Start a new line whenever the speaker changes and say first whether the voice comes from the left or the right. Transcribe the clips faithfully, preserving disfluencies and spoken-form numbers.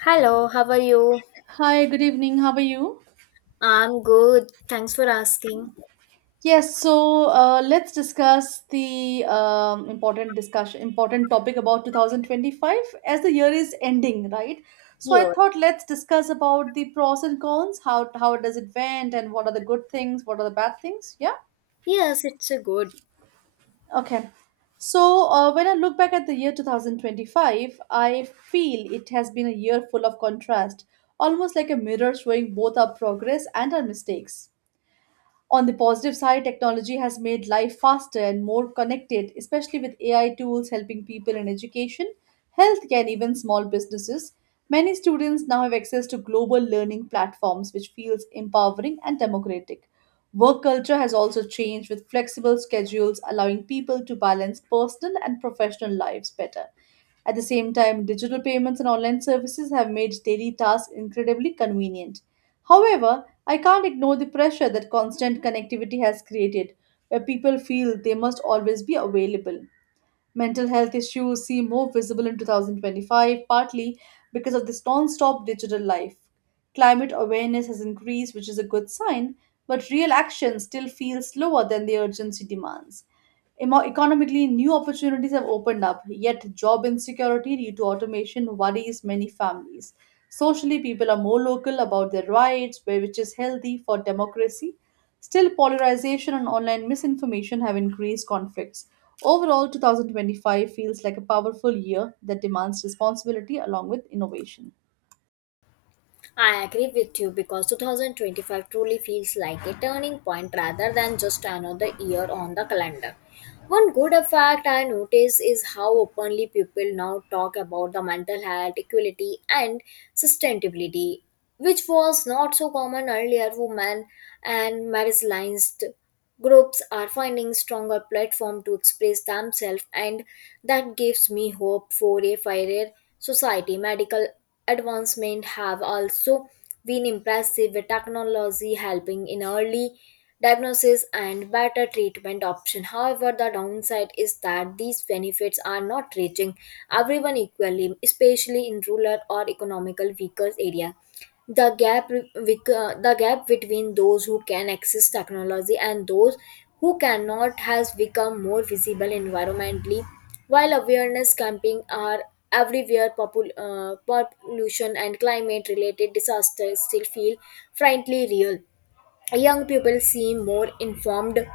left: Hello, how are you?
right: Hi, good evening. How are you?
left: I'm good. Thanks for asking.
right: Yes, so uh, let's discuss the um, important discussion, important topic about two thousand twenty-five as the year is ending, right? So I
left: Yours?
right: thought let's discuss about the pros and cons, how how does it went, and what are the good things, what are the bad things? Yeah.
left: Yes, it's a good.
right: Okay. So uh, when I look back at the year two thousand twenty-five, I feel it has been a year full of contrast, almost like a mirror showing both our progress and our mistakes. On the positive side, technology has made life faster and more connected, especially with A I tools helping people in education, healthcare, and even small businesses. Many students now have access to global learning platforms, which feels empowering and democratic. Work culture has also changed with flexible schedules, allowing people to balance personal and professional lives better. At the same time, digital payments and online services have made daily tasks incredibly convenient. However, I can't ignore the pressure that constant connectivity has created, where people feel they must always be available. Mental health issues seem more visible in twenty twenty-five, partly because of this non stop digital life. Climate awareness has increased, which is a good sign, but real action still feels slower than the urgency demands. Emo- Economically, new opportunities have opened up, yet job insecurity due to automation worries many families. Socially, people are more local about their rights, where- which is healthy for democracy. Still, polarization and online misinformation have increased conflicts. Overall, twenty twenty-five feels like a powerful year that demands responsibility along with innovation.
left: I agree with you because two thousand twenty-five truly feels like a turning point rather than just another year on the calendar. One good effect I notice is how openly people now talk about the mental health, equality, and sustainability, which was not so common earlier. Women and marginalized Groups are finding stronger platform to express themselves and that gives me hope for a fairer society. Medical advancement have also been impressive with technology helping in early diagnosis and better treatment option. However, the downside is that these benefits are not reaching everyone equally, especially in rural or economical weaker areas. The gap re- wic- uh, the gap between those who can access technology and those who cannot has become more visible environmentally. While awareness camping are everywhere, popul- uh, pollution and climate related disasters still feel frankly real. Young people seem more informed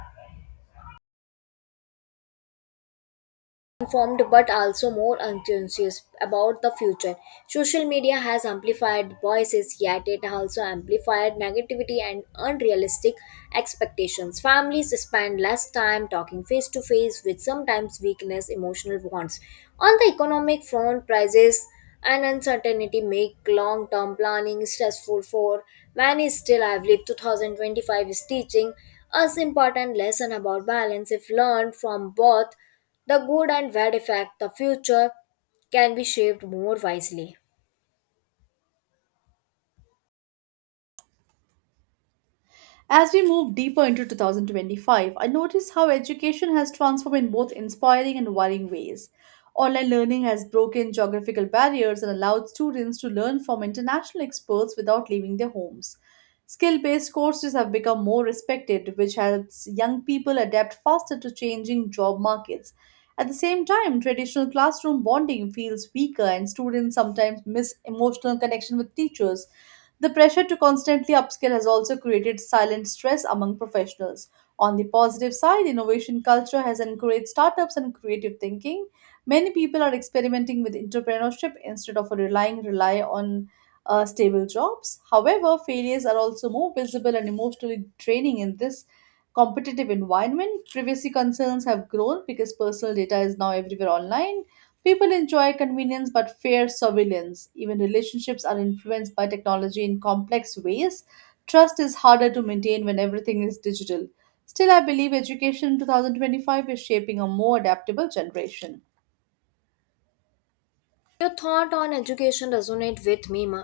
left: informed but also more unconscious about the future. Social media has amplified voices, yet it also amplified negativity and unrealistic expectations. Families spend less time talking face to face, which sometimes weakness emotional bonds. On the economic front, prices and uncertainty make long-term planning stressful for many. Still, I believe two thousand twenty-five is teaching us important lesson about balance. If learned from both the good and bad effect, the future can be shaped more wisely.
right: As we move deeper into twenty twenty-five, I notice how education has transformed in both inspiring and worrying ways. Online learning has broken geographical barriers and allowed students to learn from international experts without leaving their homes. Skill based courses have become more respected, which helps young people adapt faster to changing job markets. At the same time, traditional classroom bonding feels weaker, and students sometimes miss emotional connection with teachers. The pressure to constantly upskill has also created silent stress among professionals. On the positive side, innovation culture has encouraged startups and creative thinking. Many people are experimenting with entrepreneurship instead of relying rely on uh, stable jobs. However, failures are also more visible and emotionally draining in this competitive environment. Privacy concerns have grown because personal data is now everywhere online. People enjoy convenience but fear surveillance. Even relationships are influenced by technology in complex ways. Trust is harder to maintain when everything is digital. Still, I believe education in twenty twenty-five is shaping a more adaptable generation.
left: Your thought on education resonate with me ma,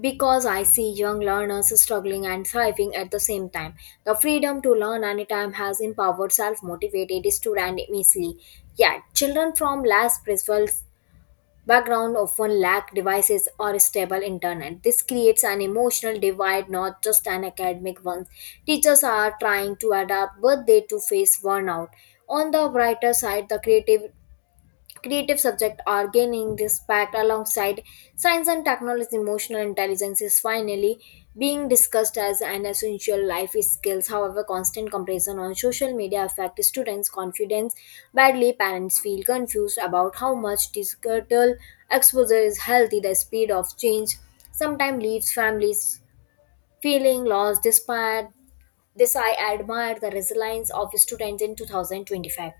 left: because I see young learners struggling and thriving at the same time. The freedom to learn anytime has empowered self-motivated students immensely. Yet, children from less privileged background often lack devices or stable internet. This creates an emotional divide, not just an academic one. Teachers are trying to adapt, but they too face burnout. On the brighter side, the creative Creative subjects are gaining respect alongside science and technology. Emotional intelligence is finally being discussed as an essential life skills. However, constant comparison on social media affects students' confidence badly. Parents feel confused about how much digital exposure is healthy. The speed of change sometimes leaves families feeling lost. Despite this, I admire the resilience of students in two thousand twenty-five.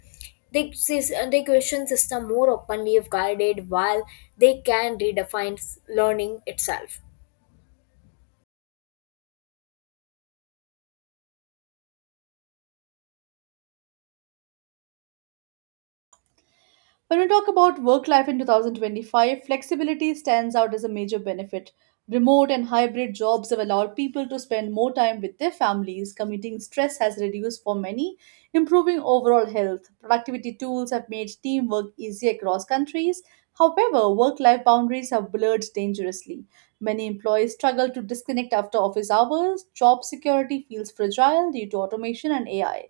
left: They, sis- uh, they question system more openly. If guided, while they can redefine s- learning itself.
right: When we talk about work life in twenty twenty-five, flexibility stands out as a major benefit. Remote and hybrid jobs have allowed people to spend more time with their families. Commuting stress has reduced for many, improving overall health. Productivity tools have made teamwork easier across countries. However, work life boundaries have blurred dangerously. Many employees struggle to disconnect after office hours. Job security feels fragile due to automation and A I.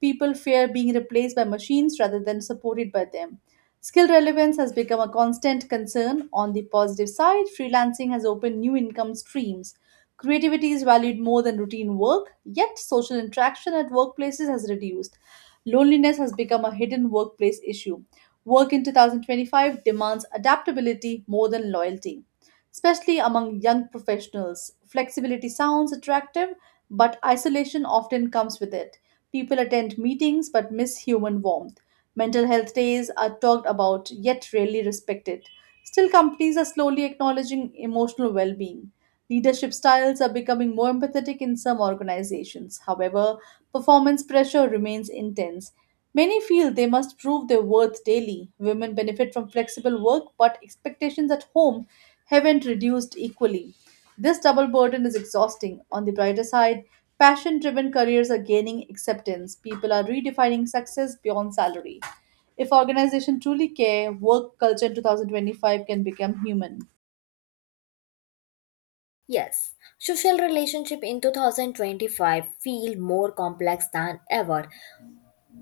right: People fear being replaced by machines rather than supported by them. Skill relevance has become a constant concern. On the positive side, freelancing has opened new income streams. Creativity is valued more than routine work, yet social interaction at workplaces has reduced. Loneliness has become a hidden workplace issue. Work in twenty twenty-five demands adaptability more than loyalty, especially among young professionals. Flexibility sounds attractive, but isolation often comes with it. People attend meetings but miss human warmth. Mental health days are talked about yet rarely respected. Still, companies are slowly acknowledging emotional well being. Leadership styles are becoming more empathetic in some organizations. However, performance pressure remains intense. Many feel they must prove their worth daily. Women benefit from flexible work, but expectations at home haven't reduced equally. This double burden is exhausting. On the brighter side, passion driven careers are gaining acceptance. People are redefining success beyond salary. If organizations truly care, work culture in twenty twenty-five can become human.
left: Yes, social relationship in twenty twenty-five feel more complex than ever.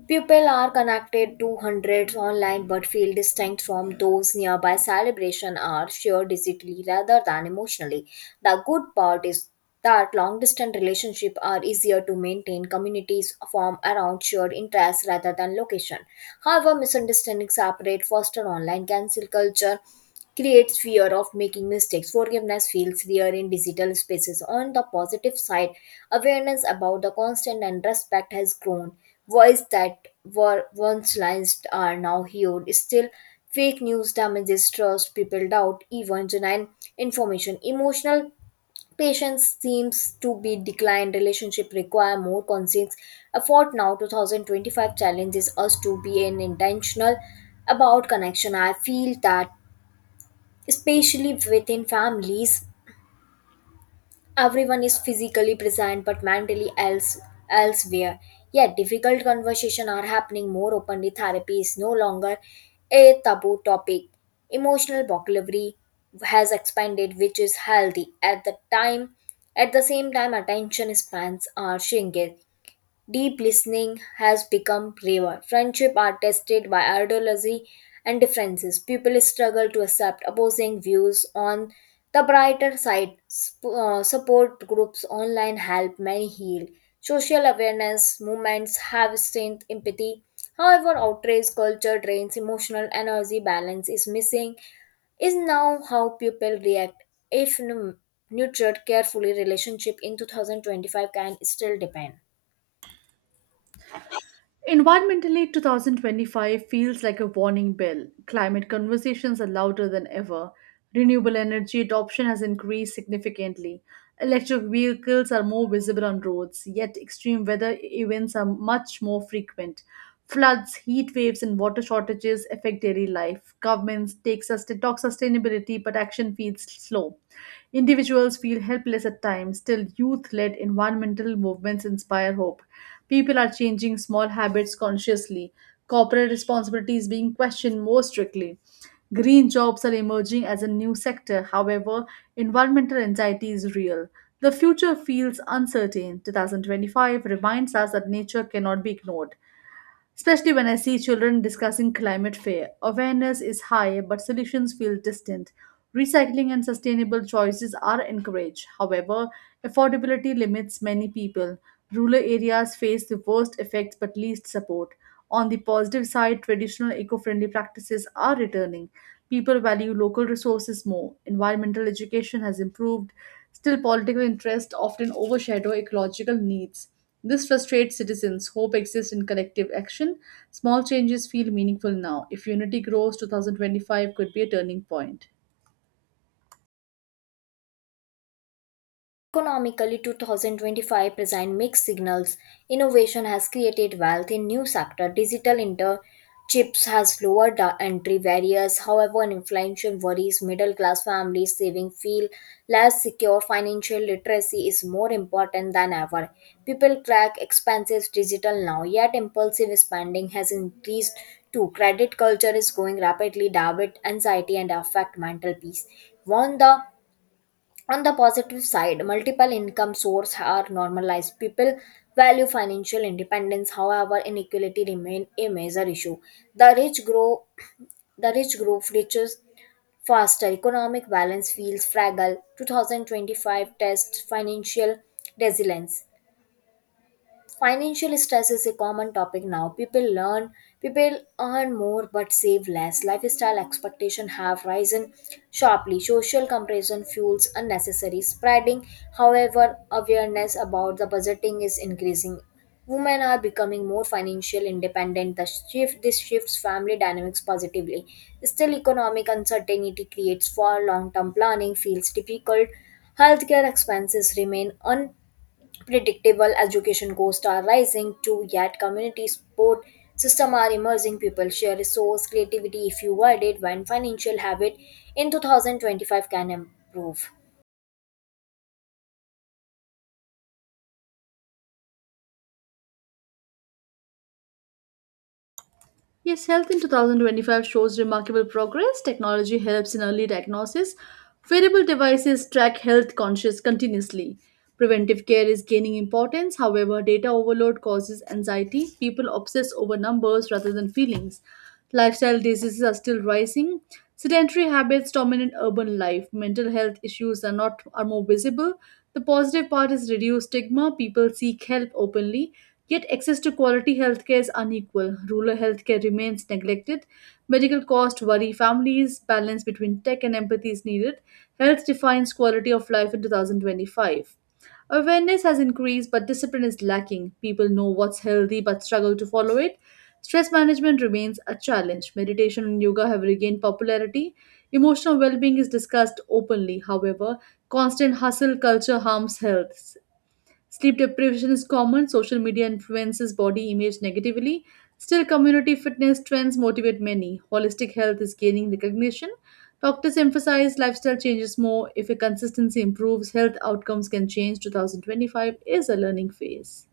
left: People are connected to hundreds online but feel distinct from those nearby. Celebration are shared digitally rather than emotionally. The good part is that long distance relationships are easier to maintain. Communities form around shared interests rather than location. However, misunderstandings separate foster online cancel culture creates fear of making mistakes. Forgiveness feels rare in digital spaces. On the positive side, awareness about the constant and respect has grown. Voices that were once silenced are now heard. Still, fake news damages trust, people doubt even genuine information. Emotional patience seems to be declined. Relationship require more conscience effort now. two thousand twenty-five challenges us to be an intentional about connection. I feel that especially within families everyone is physically present but mentally else elsewhere. Yet difficult conversations are happening more openly. Therapy is no longer a taboo topic. Emotional vocabulary has expanded, which is healthy. At the time at the same time, attention spans are shrinking. Deep listening has become rarer. Friendship are tested by ideology and differences. People struggle to accept opposing views. On the brighter side, Sp- uh, support groups online help many heal. Social awareness movements have strengthened empathy. However, outrage culture drains emotional energy. Balance is missing is now how people react. If nu- nurtured carefully, relationship in two thousand twenty-five can still depend.
right: Environmentally, twenty twenty-five feels like a warning bell. Climate conversations are louder than ever. Renewable energy adoption has increased significantly. Electric vehicles are more visible on roads, yet extreme weather events are much more frequent. Floods, heat waves, and water shortages affect daily life. Governments take sustain- talk sustainability, but action feels slow. Individuals feel helpless at times, still, youth led environmental movements inspire hope. People are changing small habits consciously. Corporate responsibility is being questioned more strictly. Green jobs are emerging as a new sector. However, environmental anxiety is real. The future feels uncertain. twenty twenty-five reminds us that nature cannot be ignored. Especially when I see children discussing climate fair, awareness is high but solutions feel distant. Recycling and sustainable choices are encouraged. However, affordability limits many people. Rural areas face the worst effects but least support. On the positive side, traditional eco friendly practices are returning. People value local resources more. Environmental education has improved. Still, political interests often overshadow ecological needs. This frustrates citizens. Hope exists in collective action. Small changes feel meaningful now. If unity grows, twenty twenty-five could be a turning point.
left: Economically, two thousand twenty-five present mixed signals. Innovation has created wealth in new sector. Digital interchips has lowered the entry barriers. However, inflation worries middle class families, saving feel less secure. Financial literacy is more important than ever. People track expenses digital now, yet impulsive spending has increased too. Credit culture is growing rapidly. Debit anxiety and affect mental peace. One the on the positive side, multiple income sources are normalized. People value financial independence. However, inequality remains a major issue. The rich grow the rich group reaches faster. Economic balance feels fragile. twenty twenty-five tests financial resilience. Financial stress is a common topic now. People learn people earn more but save less. Lifestyle expectation have risen sharply. Social comparison fuels unnecessary spreading. However, awareness about the budgeting is increasing. Women are becoming more financial independent. The shift This shifts family dynamics positively. Still, economic uncertainty creates for long term planning feels difficult. Healthcare expenses remain predictable. Education costs are rising too. Yet community support system are emerging. People share resource creativity. If you guide it, when financial habit in two thousand twenty-five can improve.
right: Yes, health in twenty twenty-five shows remarkable progress. Technology helps in early diagnosis. Wearable devices track health conscious continuously. Preventive care is gaining importance. However, data overload causes anxiety. People obsess over numbers rather than feelings. Lifestyle diseases are still rising. Sedentary habits dominate urban life. Mental health issues are not are more visible. The positive part is reduced stigma. People seek help openly. Yet, access to quality healthcare is unequal. Rural healthcare remains neglected. Medical costs worry families. Balance between tech and empathy is needed. Health defines quality of life in twenty twenty-five. Awareness has increased, but discipline is lacking. People know what's healthy but struggle to follow it. Stress management remains a challenge. Meditation and yoga have regained popularity. Emotional well being is discussed openly. However, constant hustle culture harms health. Sleep deprivation is common, social media influences body image negatively. Still, community fitness trends motivate many. Holistic health is gaining recognition. Doctors emphasize lifestyle changes more. If a consistency improves, health outcomes can change. twenty twenty-five is a learning phase.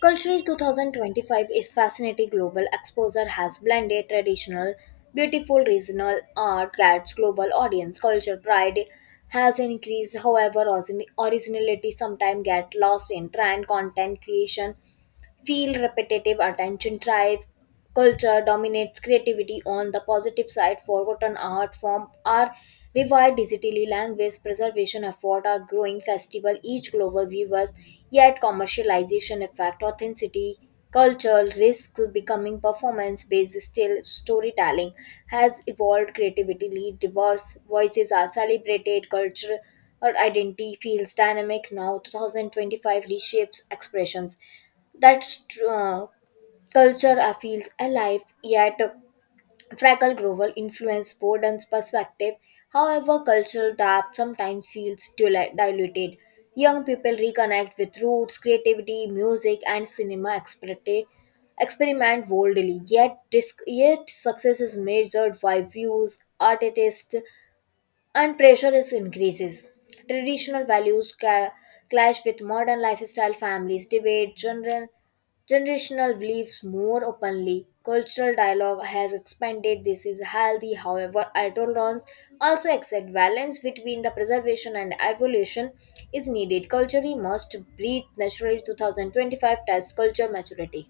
left: Cultural twenty twenty-five is fascinating. Global exposure has blended traditional beautiful regional art. Gets global audience culture pride has increased. However, origin- originality sometimes get lost in trend. Content creation feel repetitive. Attention drive culture dominates creativity. On the positive side, forgotten art form are revived digitally. Language preservation effort are growing. Festival each global viewers. Yet commercialization effect authenticity. Cultural risk becoming performance based. Still, storytelling has evolved creativity. Diverse voices are celebrated. Culture or identity feels dynamic now. two thousand twenty-five reshapes expressions. that's tr- uh, Culture uh, feels alive, yet Fractal Grovel influence Borden's perspective. However, cultural depth sometimes feels dil- diluted. Young people reconnect with roots, creativity, music, and cinema experti- experiment boldly. Yet, dis- yet success is measured by views, artists, and pressure is increases. Traditional values ca- clash with modern lifestyle. Families debate gener- generational beliefs more openly. Cultural dialogue has expanded. This is healthy. However, adolescents also accept balance between the preservation and evolution is needed. Culture must breathe naturally. twenty twenty-five test culture maturity.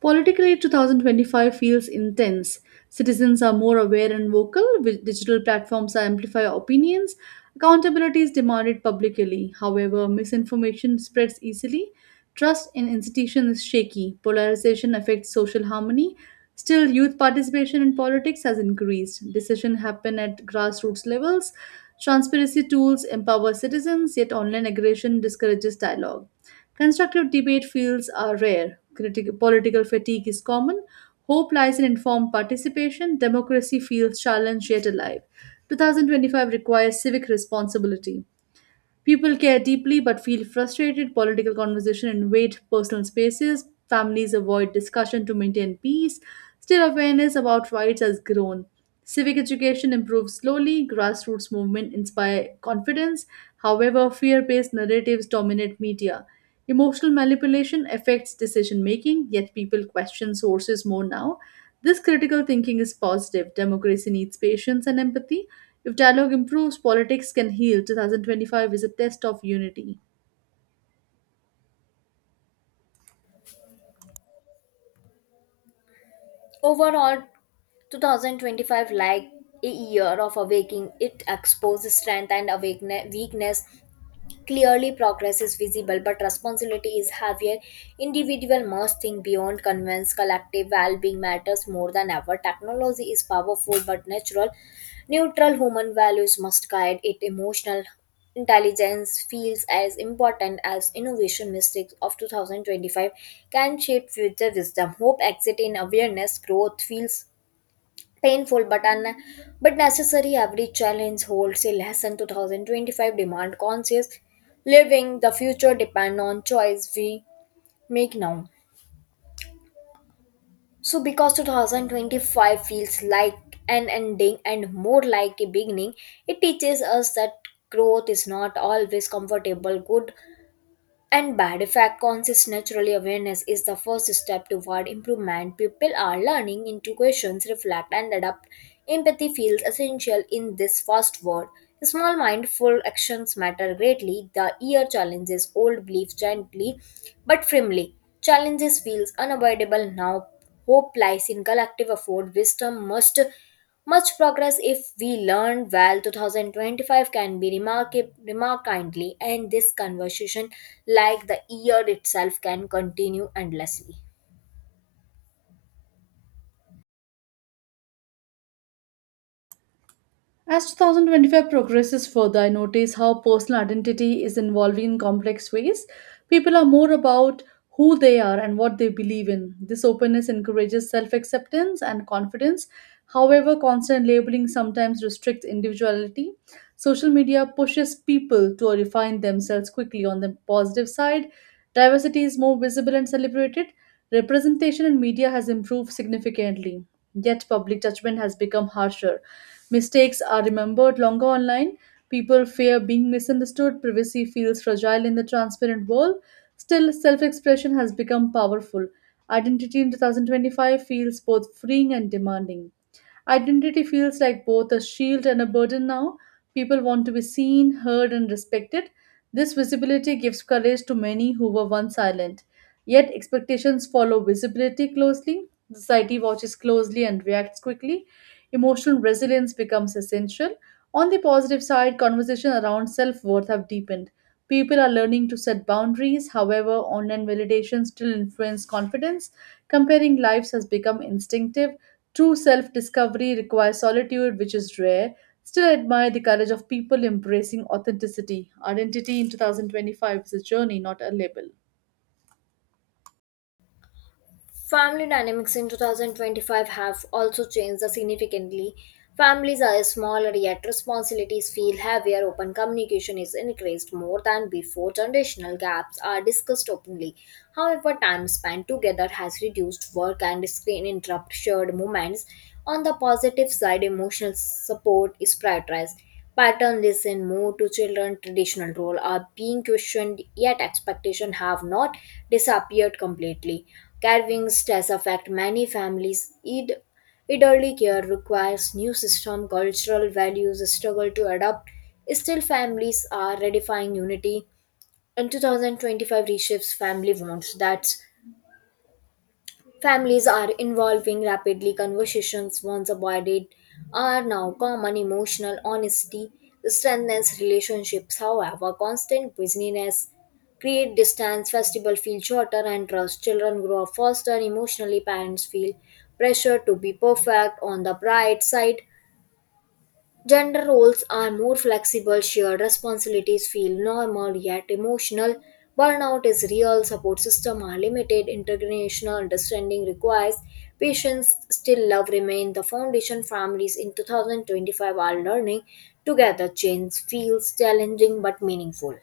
right: Politically, twenty twenty-five feels intense. Citizens are more aware and vocal, with digital platforms that amplify opinions. Accountability is demanded publicly. However, misinformation spreads easily. Trust in institutions is shaky. Polarization affects social harmony. Still, youth participation in politics has increased. Decisions happen at grassroots levels. Transparency tools empower citizens, yet online aggression discourages dialogue. Constructive debate fields are rare. Critic- political fatigue is common. Hope lies in informed participation. Democracy feels challenged yet alive. twenty twenty-five requires civic responsibility. People care deeply but feel frustrated. Political conversation invade personal spaces. Families avoid discussion to maintain peace. Still, awareness about rights has grown. Civic education improves slowly. Grassroots movement inspire confidence. However, fear-based narratives dominate media. Emotional manipulation affects decision making, yet people question sources more now. This critical thinking is positive. Democracy needs patience and empathy. If dialogue improves, politics can heal. twenty twenty-five is a test of unity.
left: Overall, twenty twenty-five like a year of awakening. It exposes strength and awaken- weakness. Clearly, progress is visible, but responsibility is heavier. Individual must think beyond convenience. Collective well-being matters more than ever. Technology is powerful but natural. Neutral human values must guide it. Emotional intelligence feels as important as innovation. Mistakes of two thousand twenty-five can shape future wisdom. Hope exit in awareness. Growth feels painful but un- but necessary. Every challenge holds a lesson. two thousand twenty-five demand conscious living. The future depend on choice we make now. So because two thousand twenty-five feels like an ending and more like a beginning. It teaches us that growth is not always comfortable. Good and bad effect conscious naturally. Awareness is the first step toward improvement. People are learning into questions, reflect, and adapt. Empathy feels essential in this fast world. Small mindful actions matter greatly. The year challenges old beliefs gently but firmly. Challenges feels unavoidable now. Hope lies in collective effort. Wisdom must much progress if we learn well. twenty twenty-five can be remarked remark kindly, and this conversation, like the year itself, can continue endlessly.
right: As twenty twenty-five progresses further, I notice how personal identity is evolving in complex ways. People are more about who they are and what they believe in. This openness encourages self acceptance and confidence. However, constant labeling sometimes restricts individuality. Social media pushes people to refine themselves quickly. On the positive side, diversity is more visible and celebrated. Representation in media has improved significantly, yet public judgment has become harsher. Mistakes are remembered longer online. People fear being misunderstood. Privacy feels fragile in the transparent world. Still, self expression has become powerful. Identity in twenty twenty-five feels both freeing and demanding. Identity feels like both a shield and a burden now. People want to be seen, heard, and respected. This visibility gives courage to many who were once silent. Yet expectations follow visibility closely. Society watches closely and reacts quickly. Emotional resilience becomes essential. On the positive side, conversation around self worth have deepened. People are learning to set boundaries. However, online validation still influences confidence. Comparing lives has become instinctive. True self discovery requires solitude, which is rare. Still, I admire the courage of people embracing authenticity. Identity in two thousand twenty-five is a journey, not a label.
left: Family dynamics in twenty twenty-five have also changed significantly. Families are smaller, yet responsibilities feel heavier. Open communication is increased more than before. Generational gaps are discussed openly. However, time spent together has reduced. Work and screen interrupt shared moments. On the positive side, emotional support is prioritized. Pattern listen more to children. Traditional role are being questioned, yet expectations have not disappeared completely. Carving stress affect many families. Id- Elderly care requires new system. Cultural values struggle to adapt. Still, families are redefining unity in two thousand twenty-five. Reshapes family wants that. Families are involving rapidly. Conversations once avoided are now common. Emotional honesty strengthens relationships. However, constant busyness create distance. Festival feel shorter and trust. Children grow up faster. Emotionally, parents feel pressure to be perfect. On the bright side, gender roles are more flexible. Shared responsibilities feel normal yet emotional. Burnout is real. Support system are limited. Intergenerational understanding requires patience. Still love remains the foundation. Families in two thousand twenty-five are learning together. Change feels challenging but meaningful.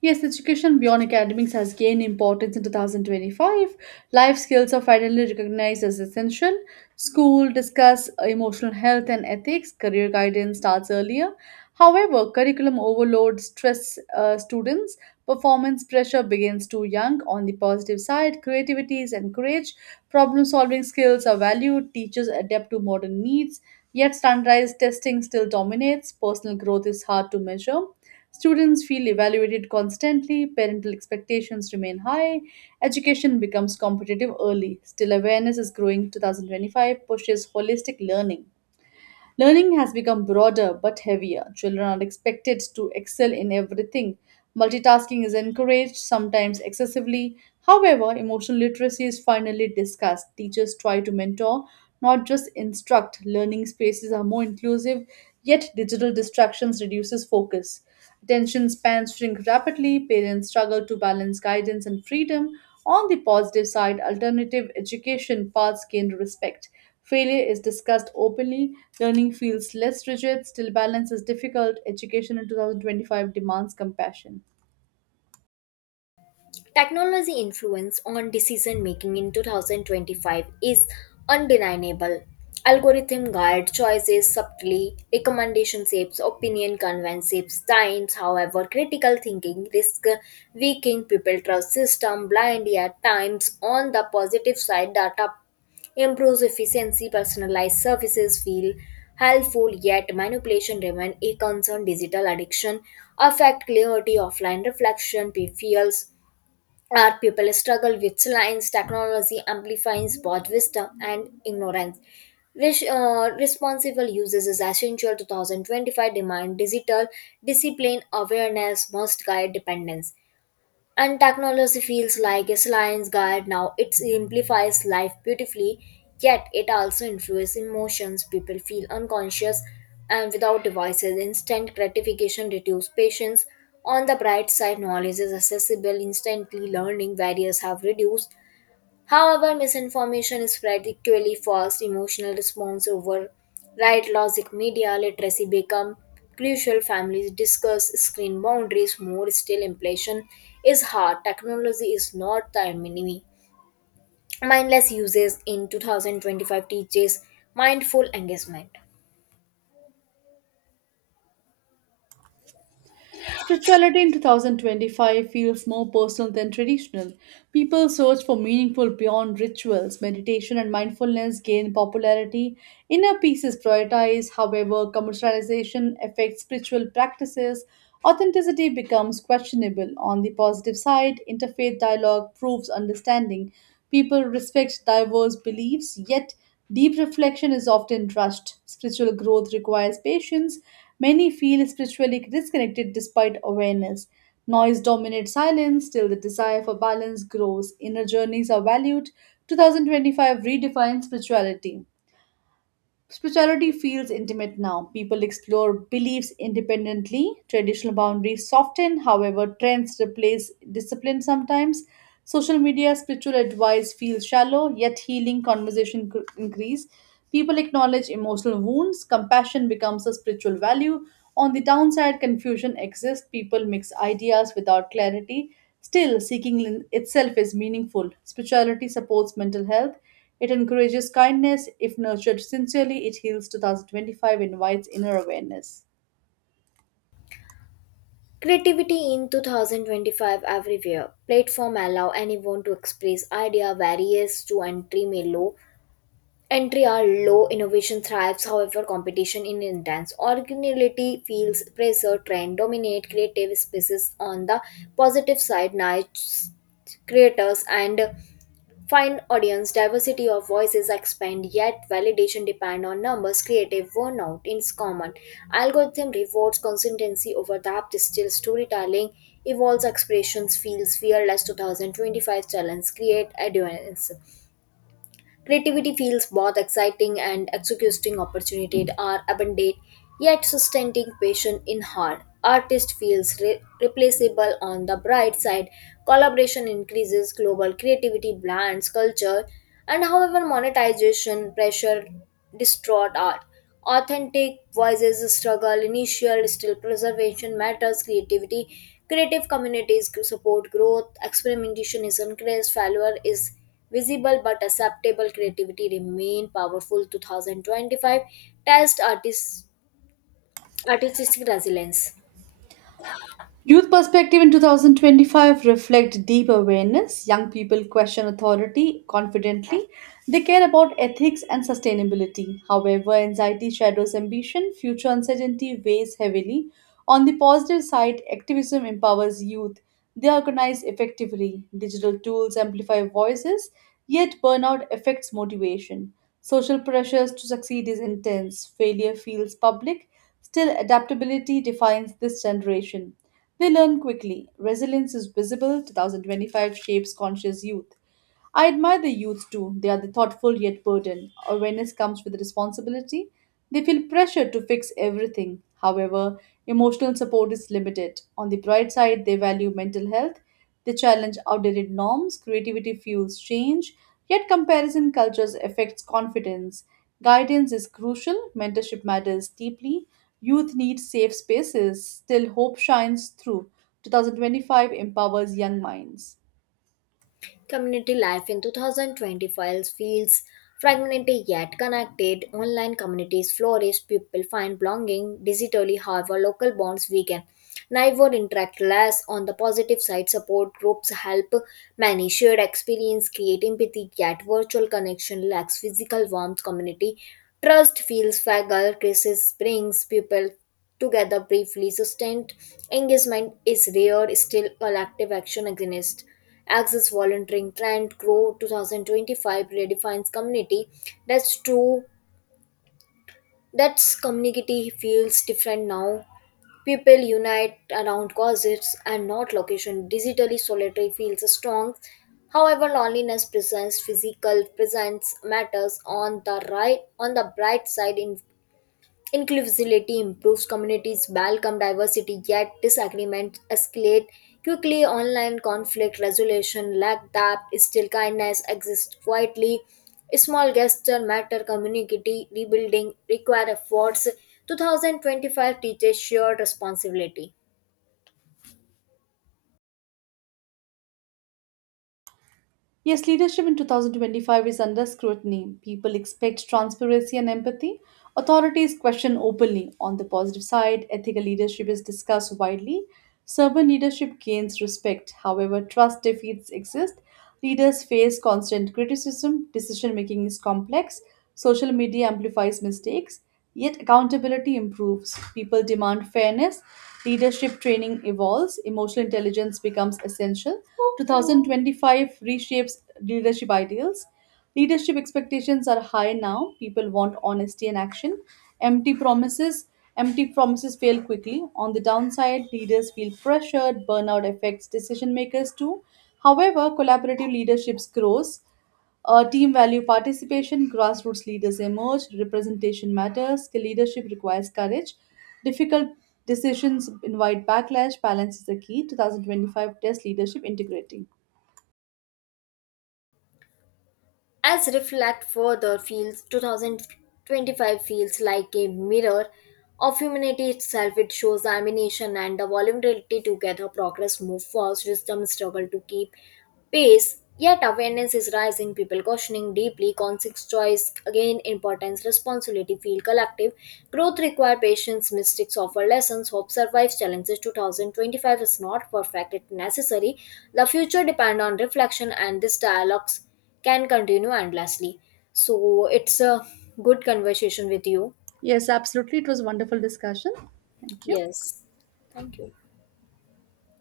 right: Yes, education beyond academics has gained importance in two thousand twenty-five. Life skills are finally recognized as essential. School discuss emotional health and ethics. Career guidance starts earlier. However, curriculum overload stress uh, students. Performance pressure begins too young. On the positive side, creativity is encouraged. Problem solving skills are valued. Teachers adapt to modern needs. Yet, standardized testing still dominates. Personal growth is hard to measure. Students feel evaluated constantly, parental expectations remain high, education becomes competitive early. Still, awareness is growing. twenty twenty-five pushes holistic learning. Learning has become broader but heavier. Children are expected to excel in everything. Multitasking is encouraged, sometimes excessively. However, emotional literacy is finally discussed. Teachers try to mentor, not just instruct. Learning spaces are more inclusive, yet digital distractions reduces focus. Attention spans shrink rapidly, parents struggle to balance guidance and freedom. On the positive side, alternative education paths gain respect. Failure is discussed openly, learning feels less rigid, still balance is difficult. Education in two thousand twenty-five demands compassion.
left: Technology influence on decision making in twenty twenty-five is undeniable. Algorithm guide choices subtly. Recommendation shapes opinion. Convenience shapes times. However, critical thinking risk weakening. People trust system blind at times. On the positive side, data improves efficiency. Personalized services feel helpful. Yet manipulation remain a concern. Digital addiction affect clarity. Offline reflection feels our. People struggle with science. Technology amplifies both wisdom and ignorance. Res- uh, responsible uses is essential. twenty twenty-five demand digital discipline. Awareness must guide dependence. And technology feels like a science guide now. It simplifies life beautifully, yet it also influences emotions. People feel unconscious and without devices. Instant gratification reduces patience. On the bright side, knowledge is accessible instantly. Learning barriers have reduced. However, misinformation is spread equally fast. Emotional response over right logic. Media literacy become crucial. Families discuss screen boundaries more. Still, inflation is hard. Technology is not the enemy. Mindless uses in two thousand twenty-five teaches mindful engagement.
right: Spirituality in twenty twenty-five feels more personal than traditional. People search for meaningful beyond rituals. Meditation and mindfulness gain popularity. Inner peace is prioritized. However, commercialization affects spiritual practices. Authenticity becomes questionable. On the positive side, interfaith dialogue proves understanding. People respect diverse beliefs, yet deep reflection is often rushed. Spiritual growth requires patience. Many feel spiritually disconnected despite awareness. Noise dominates silence till the desire for balance grows. Inner journeys are valued. twenty twenty-five redefines spirituality. Spirituality feels intimate now. People explore beliefs independently. Traditional boundaries soften, however, trends replace discipline sometimes. Social media spiritual advice feels shallow, yet healing conversation cr- increase. People acknowledge emotional wounds. Compassion becomes a spiritual value. On the downside, confusion exists. People mix ideas without clarity. Still, seeking in itself is meaningful. Spirituality supports mental health. It encourages kindness. If nurtured sincerely, it heals. twenty twenty-five invites inner awareness.
left: Creativity in two thousand twenty-five everywhere. Platform allow anyone to express idea. Various to entry may low Entry are low. Innovation thrives. However, competition is intense. Originality feels pressure. Trend dominate creative spaces. On the positive side, niche creators and find audience diversity of voices expand. Yet validation depend on numbers. Creative burnout is common. Algorithm rewards consistency over depth. Still, storytelling evolves. Expressions feels fearless. twenty twenty-five challenge create adherence. Creativity feels both exciting and exhausting. Opportunities are abundant, yet sustaining patience in hard. Artist feels re- replaceable. On the bright side, collaboration increases global creativity, blends culture, and however monetization pressure distort art. Authentic voices struggle initial. Still preservation matters creativity. Creative communities support growth. Experimentation is encouraged. Failure is visible but acceptable. Creativity remain powerful. twenty twenty-five test artists artistic resilience.
right: Youth perspective in two thousand twenty-five reflect deep awareness. Young people question authority confidently. They care about ethics and sustainability. However, anxiety shadows ambition. Future uncertainty weighs heavily. On the positive side, activism empowers youth. They organize effectively. Digital tools amplify voices, yet burnout affects motivation. Social pressures to succeed is intense. Failure feels public. Still, adaptability defines this generation. They learn quickly. Resilience is visible. twenty twenty-five shapes conscious youth. I admire the youth too. They are the thoughtful yet burdened. Awareness comes with responsibility. They feel pressure to fix everything. However, emotional support is limited. On the bright side, they value mental health. They challenge outdated norms. Creativity fuels change. Yet, comparison cultures affects confidence. Guidance is crucial. Mentorship matters deeply. Youth need safe spaces, still hope shines through. twenty twenty-five empowers young minds.
left: Community life in two thousand twenty-five feels fragmented yet connected. Online communities flourish. People find belonging digitally. However, local bonds weaken. Neighbor interact less. On the positive side, support groups help many. Shared experience create empathy. Yet virtual connection lacks physical warmth. Community trust feels fragile. Crisis brings people together briefly. Sustained engagement is rare. Still collective action against. Access volunteering trend grow. twenty twenty-five redefines community. That's true. That's community feels different now. People unite around causes and not location. Digitally solitary feels strong. However, loneliness presents. Physical presence matters. On the right on the bright side in inclusivity improves. Communities welcome diversity, yet disagreements escalate quickly. Online conflict resolution lack depth. Still, kindness exists quietly. Small gesture matter. Community rebuilding require efforts. twenty twenty-five teaches shared responsibility.
right: Yes, leadership in twenty twenty-five is under scrutiny. People expect transparency and empathy. Authorities question openly. On the positive side, ethical leadership is discussed widely. Servant leadership gains respect. However, trust deficits exist. Leaders face constant criticism. Decision making is complex. Social media amplifies mistakes. Yet, accountability improves. People demand fairness. Leadership training evolves. Emotional intelligence becomes essential. twenty twenty-five reshapes leadership ideals. Leadership expectations are high now. People want honesty and action. Empty promises, empty promises fail quickly. On the downside, leaders feel pressured. Burnout affects decision makers too. However, collaborative leadership grows. Uh, team value participation, grassroots leaders emerge, representation matters, leadership requires courage, difficult decisions invite backlash, balance is the key. twenty twenty-five Test Leadership Integrating.
left: As reflect further, feels twenty twenty-five feels like a mirror of humanity itself. It shows the ambition and the vulnerability together. Progress move fast. Wisdom struggle to keep pace. Yet awareness is rising. People questioning deeply. Conscious choice again importance. Responsibility feel collective. Growth require patience. Mistakes offer lessons. Hope survives challenges. two thousand twenty-five is not perfect. It's necessary. The future depend on reflection and these dialogues can continue endlessly. So it's a good conversation with you.
right: Yes, absolutely. It was a wonderful discussion. Thank you.
left: Yes. Thank you.